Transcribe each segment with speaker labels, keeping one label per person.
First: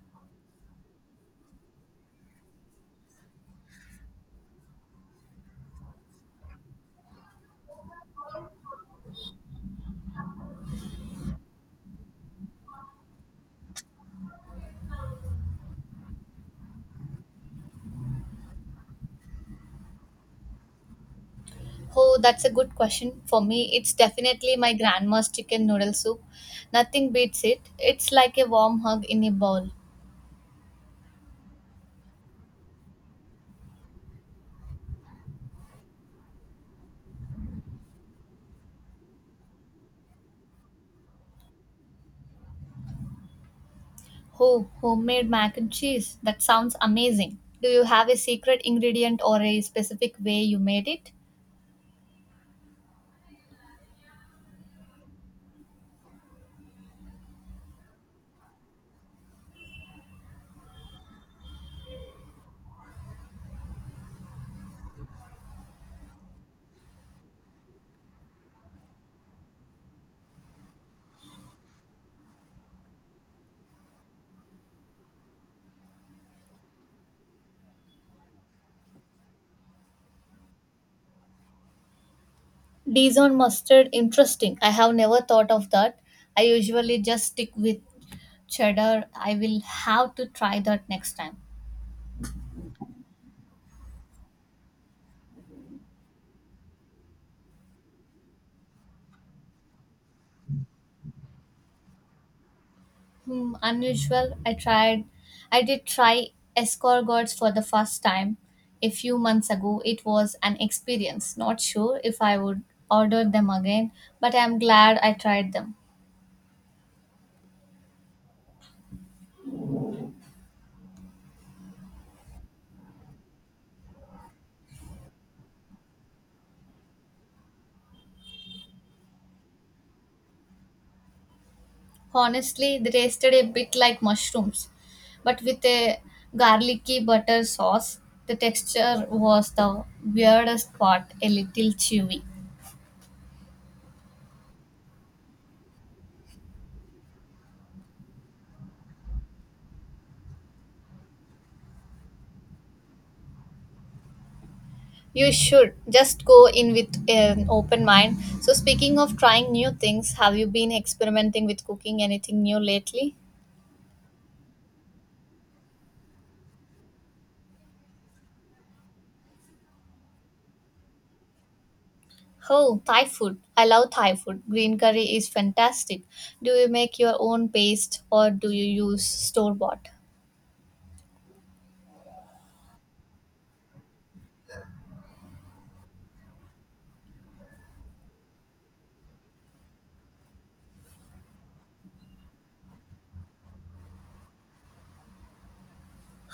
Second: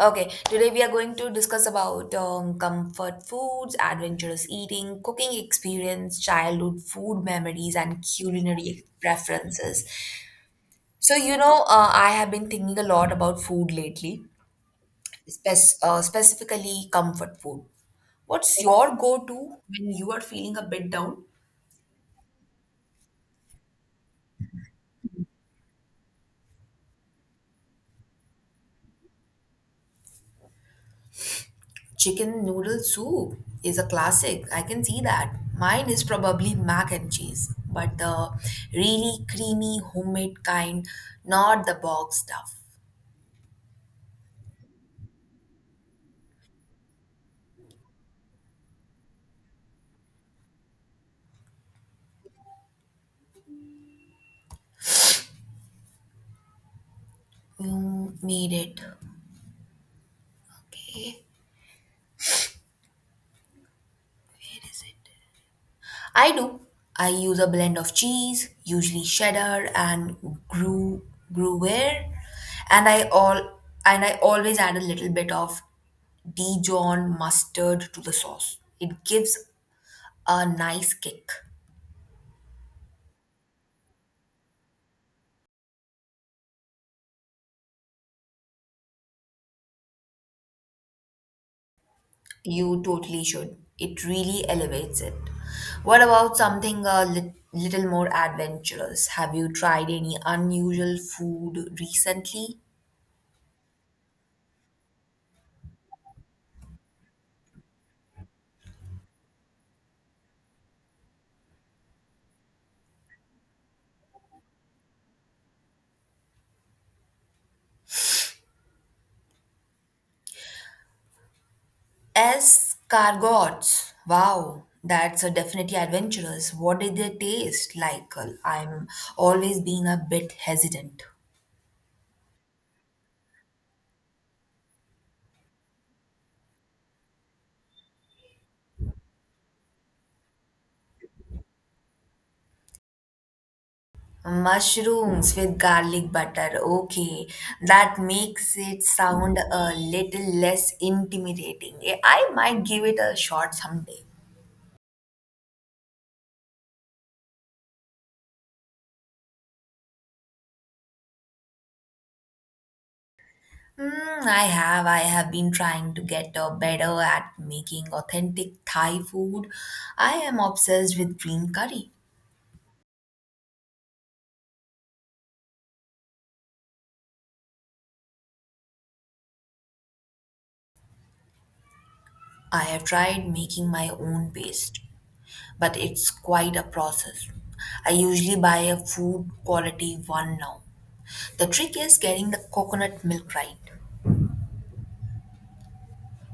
Speaker 1: Okay, today we are going to discuss about comfort foods, adventurous eating, cooking experience, childhood food memories, and culinary preferences. So, I have been thinking a lot about food lately, specifically comfort food. What's your go to when you are feeling a bit down?
Speaker 2: Oh, that's a good question. For me, it's definitely my grandma's chicken noodle soup. Nothing beats it. It's like a warm hug in a bowl.
Speaker 1: Chicken noodle soup is a classic. I can see that. Mine is probably mac and cheese, but the really creamy homemade kind, not the box stuff.
Speaker 2: Oh, homemade mac and cheese. That sounds amazing. Do you have a secret ingredient or a specific way you made it?
Speaker 1: You made it. Okay. I do. I use a blend of cheese, usually cheddar and gru- gruyere, and I all and I always add a little bit of Dijon mustard to the sauce. It gives a nice kick.
Speaker 2: Dijon mustard, interesting. I have never thought of that. I usually just stick with cheddar. I will have to try that next time.
Speaker 1: You totally should. It really elevates it. What about something a little more adventurous? Have you tried any unusual food recently?
Speaker 2: Hmm, unusual. I did try escargots for the first time a few months ago. It was an experience. Not sure if I would order them again, but I'm glad I tried them.
Speaker 1: Escargots. Wow, that's a definitely adventurous. What did they taste like? I'm always being a bit hesitant.
Speaker 2: Honestly, they tasted a bit like mushrooms, but with a garlicky butter sauce. The texture was the weirdest part, a little chewy.
Speaker 1: Mushrooms with garlic butter. Okay, that makes it sound a little less intimidating. Eh, I might give it a shot someday.
Speaker 2: You should just go in with an open mind. So, speaking of trying new things, have you been experimenting with cooking anything new lately?
Speaker 1: Mm, I have. I have been trying to get better at making authentic Thai food. I am obsessed with green curry.
Speaker 2: Oh, Thai food. I love Thai food. Green curry is fantastic. Do you make your own paste or do you use store bought?
Speaker 1: I have tried making my own paste, but it's quite a process. I usually buy a food quality one now. The trick is getting the coconut milk right.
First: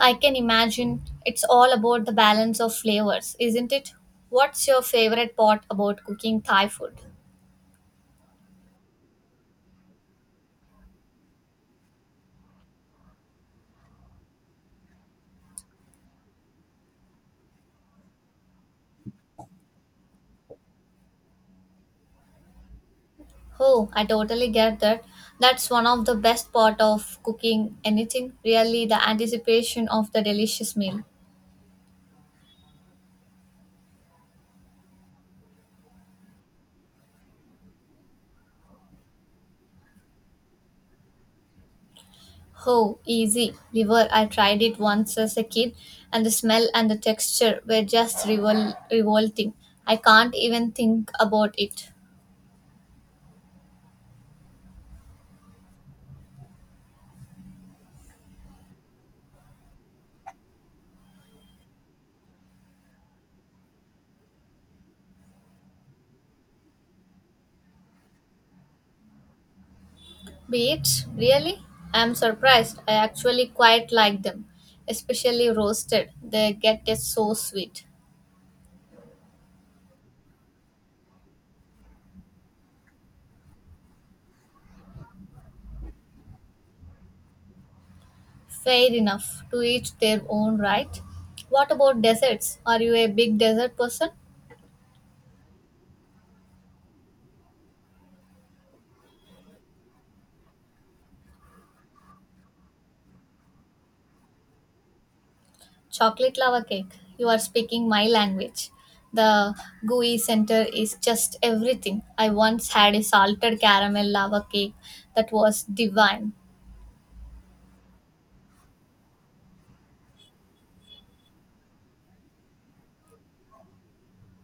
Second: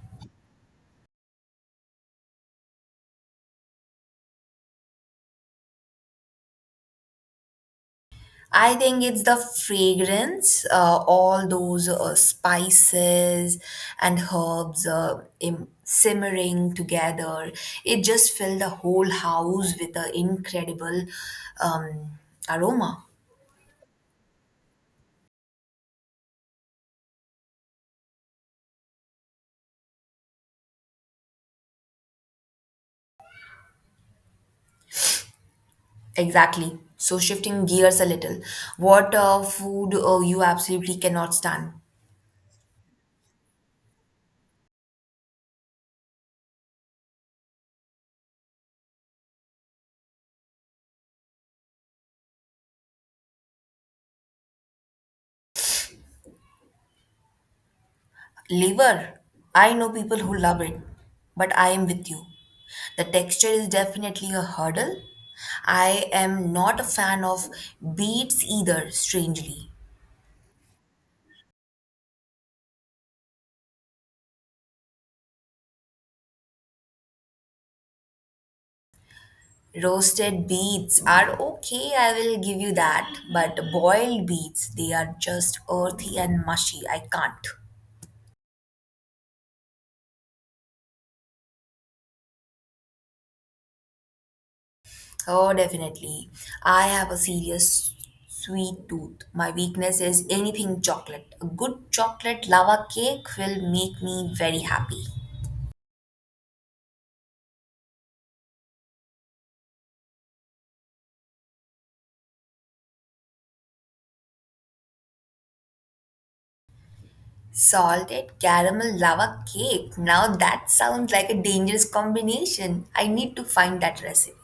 Speaker 2: I can imagine it's all about the balance of flavors, isn't it? What's your favorite part about cooking Thai food?
Speaker 1: I think it's the fragrance, all those spices and herbs simmering together. It just filled the whole house with an incredible um, aroma.
Speaker 2: Oh, I totally get that. That's one of the best part of cooking anything, really the anticipation of the delicious meal.
Speaker 1: Exactly. So shifting gears a little, what food you absolutely cannot stand?
Speaker 2: Oh, easy. Liver, I tried it once as a kid and the smell and the texture were just revolting. I can't even think about it.
Speaker 1: Liver, I know people who love it, but I am with you. The texture is definitely a hurdle. I am not a fan of beets either, strangely.
Speaker 2: Beets, really? I'm surprised. I actually quite like them, especially roasted. They get so sweet.
Speaker 1: Roasted beets are okay, I will give you that, but boiled beets, they are just earthy and mushy. I can't.
Speaker 2: Fair enough, to each their own, right? What about desserts? Are you a big dessert person?
Speaker 1: Oh, definitely. I have a serious sweet tooth. My weakness is anything chocolate. A good chocolate lava cake will make me very happy.
Speaker 2: Chocolate lava cake. You are speaking my language. The gooey center is just everything. I once had a salted caramel lava cake that was divine.
Speaker 1: Salted caramel lava cake. Now that sounds like a dangerous combination. I need to find that recipe.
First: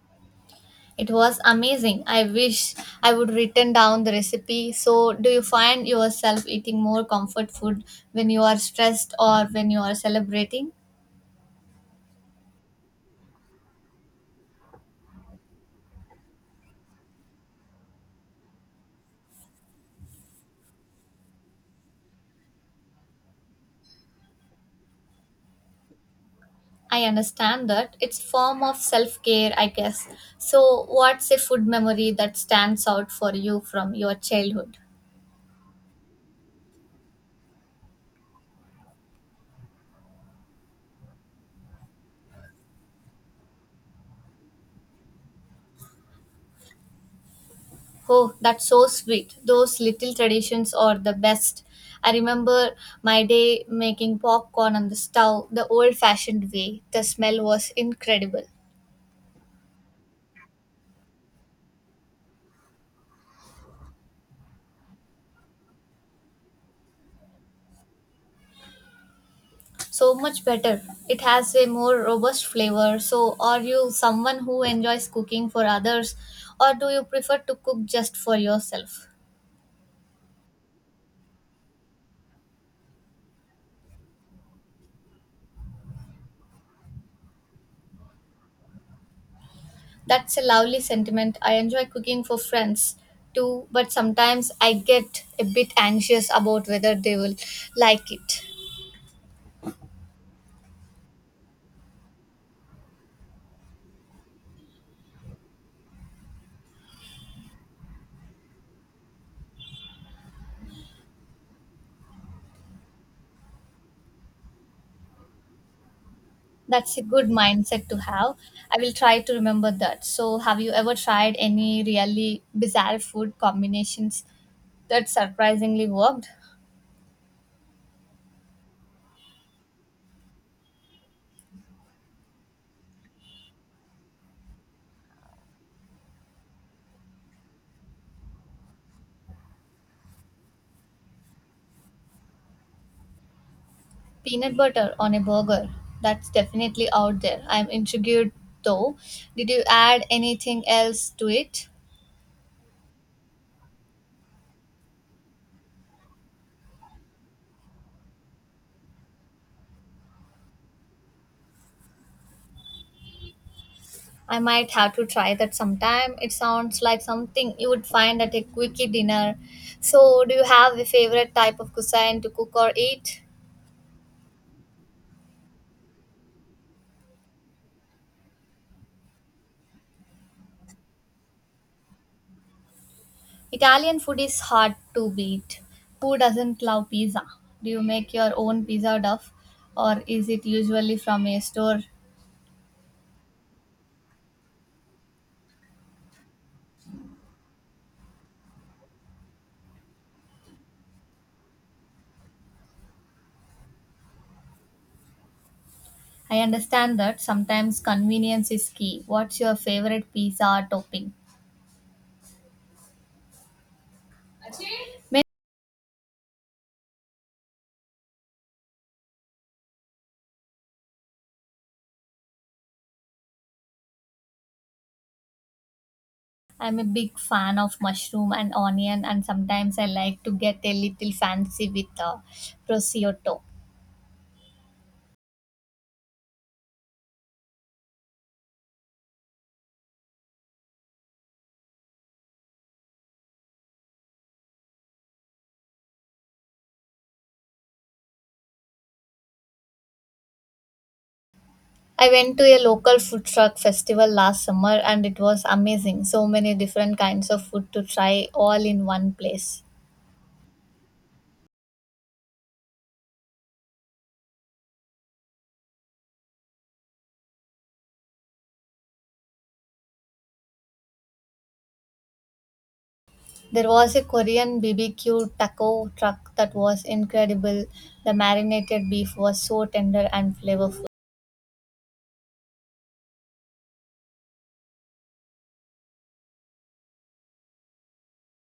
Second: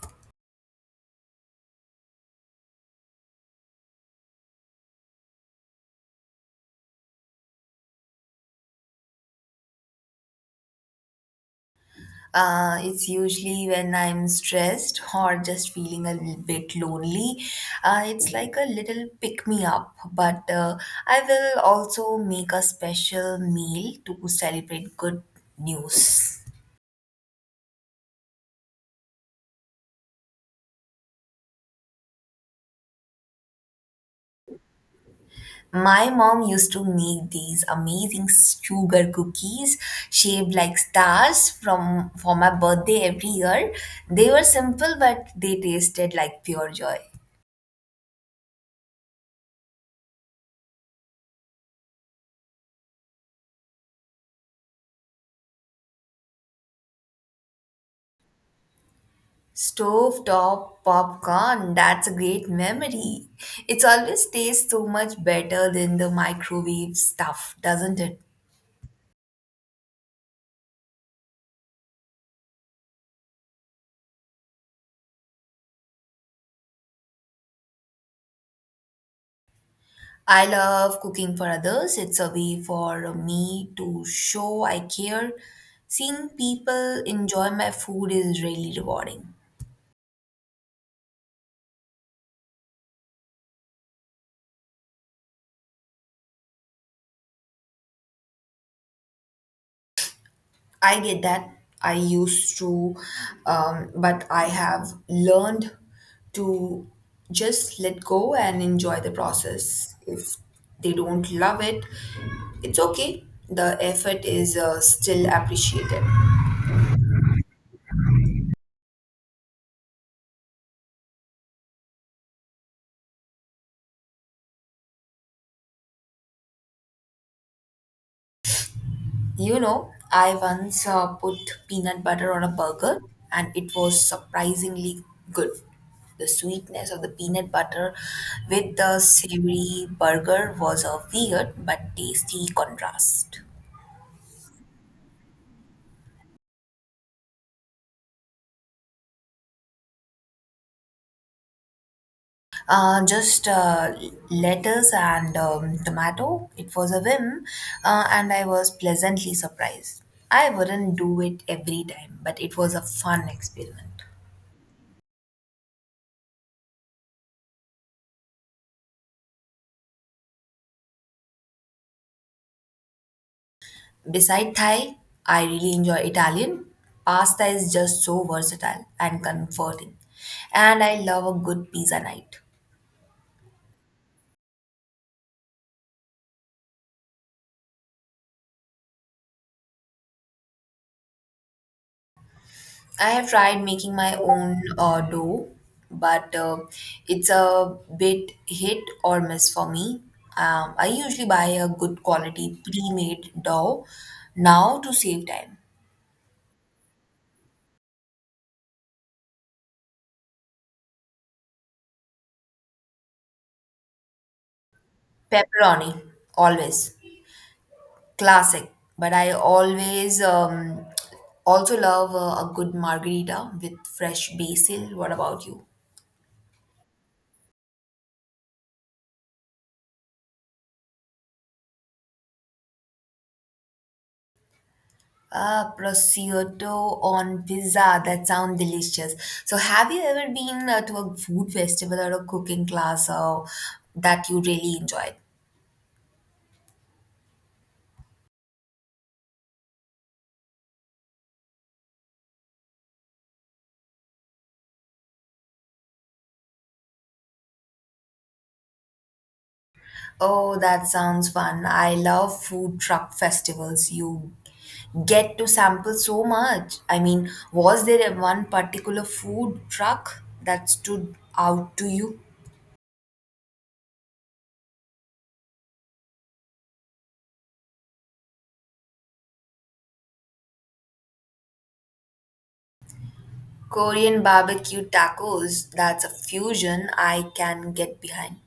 Speaker 2: It was amazing. I wish I would written down the recipe. So, do you find yourself eating more comfort food when you are stressed or when you are celebrating?
Speaker 1: It's usually when I'm stressed or just feeling a little bit lonely. It's like a little pick me up, but I will also make a special meal to celebrate good news.
Speaker 2: I understand that. It's form of self-care, I guess. So, what's a food memory that stands out for you from your childhood?
Speaker 1: My mom used to make these amazing sugar cookies shaped like stars from for my birthday every year. They were simple but they tasted like pure joy.
Speaker 2: Oh, that's so sweet. Those little traditions are the best. I remember my day making popcorn on the stove the old-fashioned way. The smell was incredible.
Speaker 1: Stove top popcorn, that's a great memory. It's always tastes so much better than the microwave stuff, doesn't it?
Speaker 2: So much better. It has a more robust flavor. So, are you someone who enjoys cooking for others or do you prefer to cook just for yourself?
Speaker 1: I love cooking for others. It's a way for me to show I care. Seeing people enjoy my food is really rewarding.
Speaker 2: That's a lovely sentiment. I enjoy cooking for friends too, but sometimes I get a bit anxious about whether they will like it.
Speaker 1: I get that. I used to, but I have learned to just let go and enjoy the process. If they don't love it, it's okay. The effort is still appreciated.
Speaker 2: That's a good mindset to have. I will try to remember that. So, have you ever tried any really bizarre food combinations that surprisingly worked?
Speaker 1: You know, I once put peanut butter on a burger and it was surprisingly good. The sweetness of the peanut butter with the savory burger was a weird but tasty contrast.
Speaker 2: Peanut butter on a burger. That's definitely out there. I'm intrigued though. Did you add anything else to it?
Speaker 1: Just lettuce and tomato. It was a whim, and I was pleasantly surprised. I wouldn't do it every time, but it was a fun experiment.
Speaker 2: I might have to try that sometime. It sounds like something you would find at a quickie dinner. So, do you have a favorite type of cuisine to cook or eat?
Speaker 1: Beside Thai, I really enjoy Italian. Pasta is just so versatile and comforting, and I love a good pizza night.
Speaker 2: Italian food is hard to beat. Who doesn't love pizza? Do you make your own pizza dough or is it usually from a store?
Speaker 1: I have tried making my own dough, but it's a bit hit or miss for me. I usually buy a good quality pre-made dough now to save time.
Speaker 2: I understand that sometimes convenience is key. What's your favorite pizza topping?
Speaker 1: Pepperoni, always classic, but I always also love a good margarita with fresh basil. What about you?
Speaker 2: I'm a big fan of mushroom and onion, and sometimes I like to get a little fancy with prosciutto.
Speaker 1: Ah, prosciutto on pizza. That sounds delicious. So, have you ever been to a food festival or a cooking class that you really enjoyed?
Speaker 2: I went to a local food truck festival last summer, and it was amazing. So many different kinds of food to try all in one place.
Speaker 1: Oh, that sounds fun. I love food truck festivals. You get to sample so much. I mean, was there one particular food truck that stood out to you?
Speaker 2: There was a Korean BBQ taco truck that was incredible. The marinated beef was so tender and flavorful.
Speaker 1: Korean barbecue tacos, that's a fusion I can get behind.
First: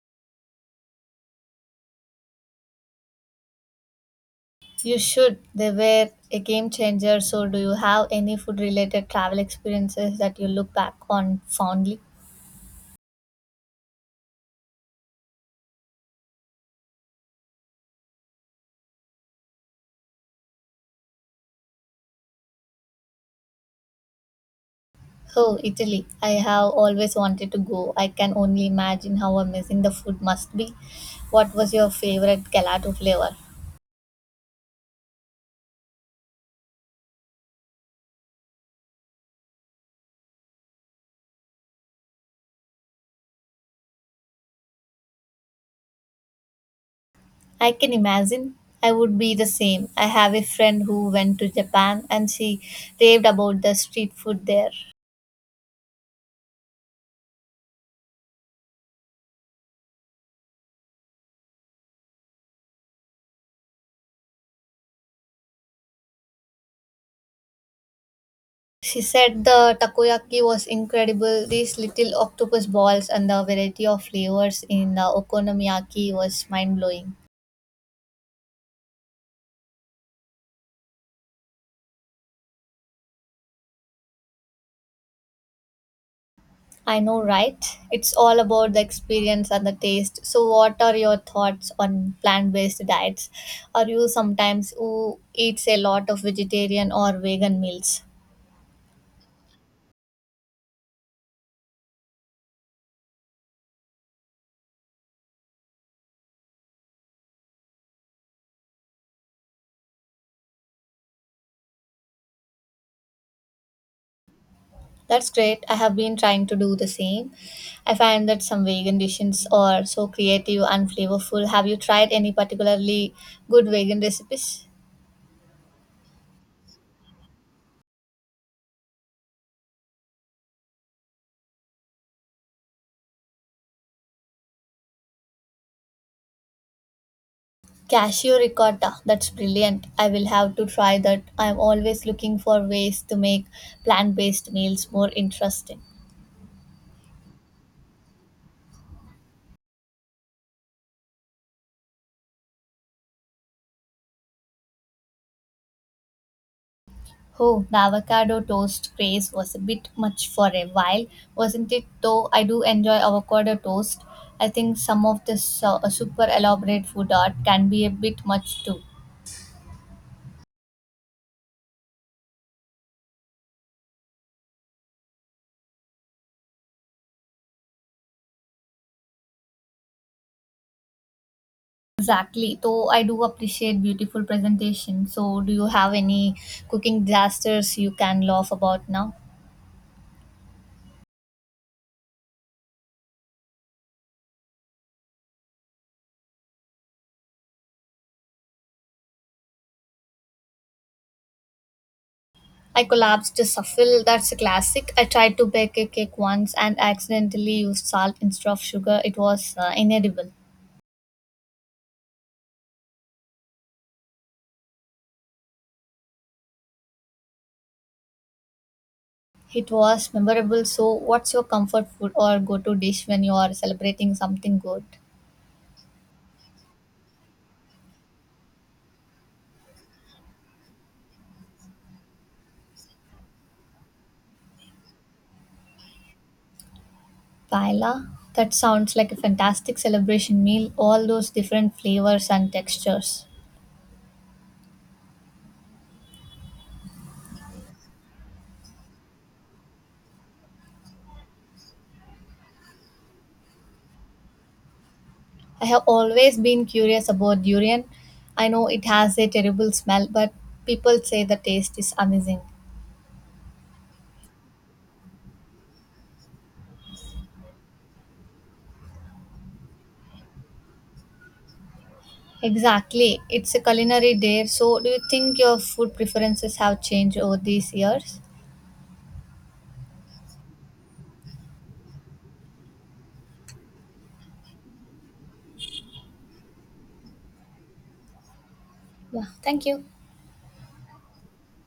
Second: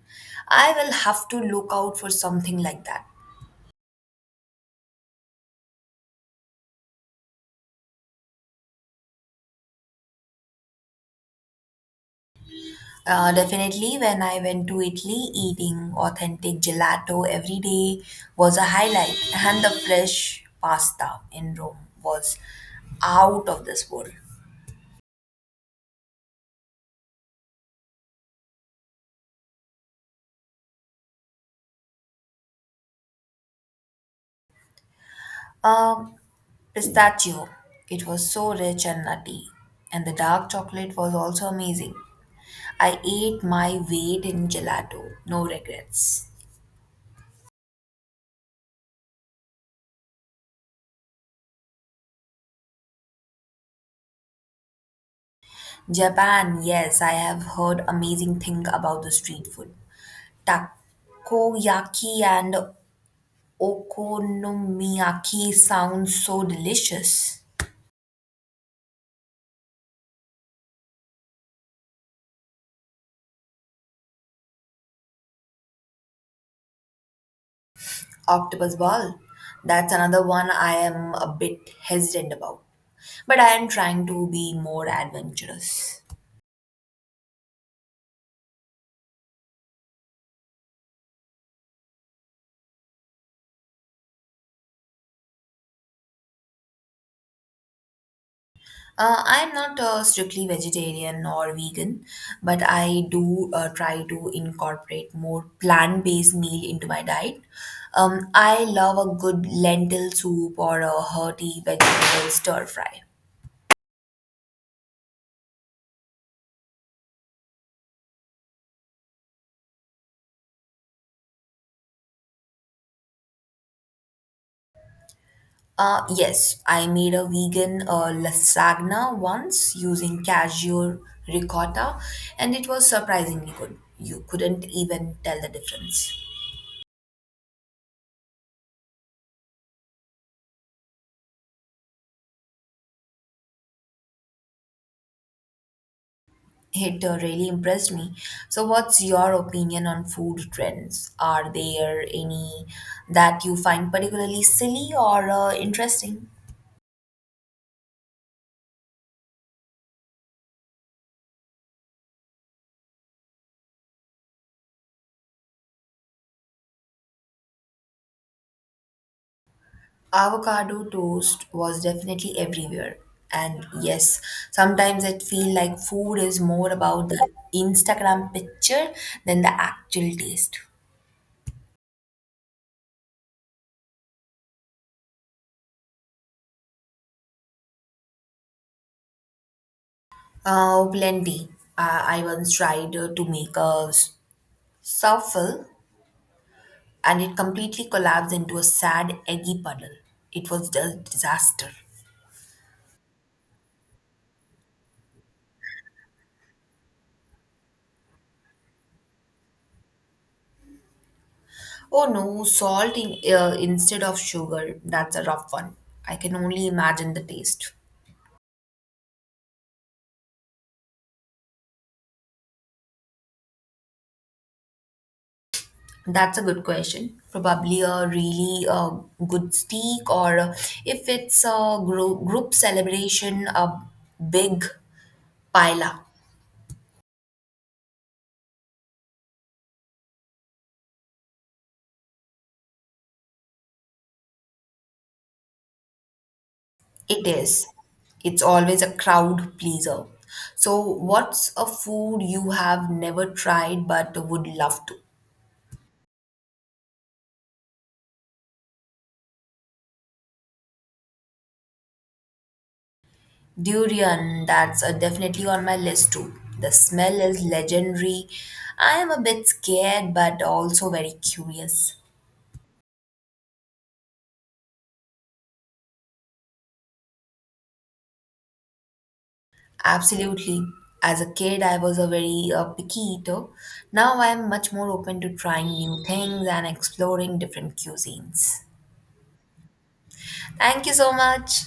Speaker 1: I will have to look out for something like that.
Speaker 2: You should. They were a game changer. So, do you have any food related travel experiences that you look back on fondly?
Speaker 1: Definitely, when I went to Italy, eating authentic gelato every day was a highlight, and the fresh pasta in Rome was out of this world.
Speaker 2: Oh, Italy. I have always wanted to go. I can only imagine how amazing the food must be. What was your favorite gelato flavor?
Speaker 1: Um, Pistachio, it was so rich and nutty, and the dark chocolate was also amazing. I ate my weight in gelato, no regrets.
Speaker 2: I can imagine. I would be the same. I have a friend who went to Japan and she raved about the street food there.
Speaker 1: Japan, yes, I have heard amazing thing about the street food. Takoyaki and okonomiyaki sound so delicious.
Speaker 2: She said the takoyaki was incredible. These little octopus balls and the variety of flavors in the okonomiyaki was mind blowing.
Speaker 1: Octopus ball, that's another one I am a bit hesitant about. But I am trying to be more adventurous.
Speaker 2: I know, right? It's all about the experience and the taste. So, what are your thoughts on plant based diets? Are you sometimes who eats a lot of vegetarian or vegan meals?
Speaker 1: I'm not strictly vegetarian or vegan, but I do try to incorporate more plant-based meal into my diet. I love a good lentil soup or a hearty vegetable stir fry.
Speaker 2: That's great. I have been trying to do the same. I find that some vegan dishes are so creative and flavorful. Have you tried any particularly good vegan recipes?
Speaker 1: Yes, I made a vegan lasagna once using cashew ricotta, and it was surprisingly good. You couldn't even tell the difference.
Speaker 2: Cashew ricotta. That's brilliant. I will have to try that. I'm always looking for ways to make plant based meals more interesting.
Speaker 1: It really impressed me. So, what's your opinion on food trends? Are there any that you find particularly silly or interesting?
Speaker 2: Oh, the avocado toast craze was a bit much for a while, wasn't it? Though I do enjoy avocado toast. I think some of this super elaborate food art can be a bit much too.
Speaker 1: Avocado toast was definitely everywhere. And yes, sometimes it feel like food is more about the Instagram picture than the actual taste.
Speaker 2: Exactly. Though I do appreciate beautiful presentation. So, do you have any cooking disasters you can laugh about now?
Speaker 1: Oh, plenty. I once tried to make a souffle and it completely collapsed into a sad, eggy puddle. It was a disaster.
Speaker 2: I collapsed a suffle. That's a classic. I tried to bake a cake once and accidentally used salt instead of sugar. It was inedible.
Speaker 1: Oh no, salt in, instead of sugar. That's a rough one. I can only imagine the taste.
Speaker 2: It was memorable. So, what's your comfort food or go to dish when you are celebrating something good?
Speaker 1: That's a good question. Probably a really good steak, or if it's a group celebration, a big paella.
Speaker 2: Paella? That sounds like a fantastic celebration meal, all those different flavors and textures.
Speaker 1: It is. It's always a crowd pleaser. So, what's a food you have never tried but would love to?
Speaker 2: I have always been curious about durian. I know it has a terrible smell, but people say the taste is amazing.
Speaker 1: Durian, that's definitely on my list too. The smell is legendary. I am a bit scared, but also very curious.
Speaker 2: Exactly. It's a culinary dare. So, do you think your food preferences have changed over these years?
Speaker 1: Absolutely. As a kid, I was a very picky eater. Now I am much more open to trying new things and exploring different cuisines.
Speaker 2: Yeah, thank you.
Speaker 1: Thank you so much.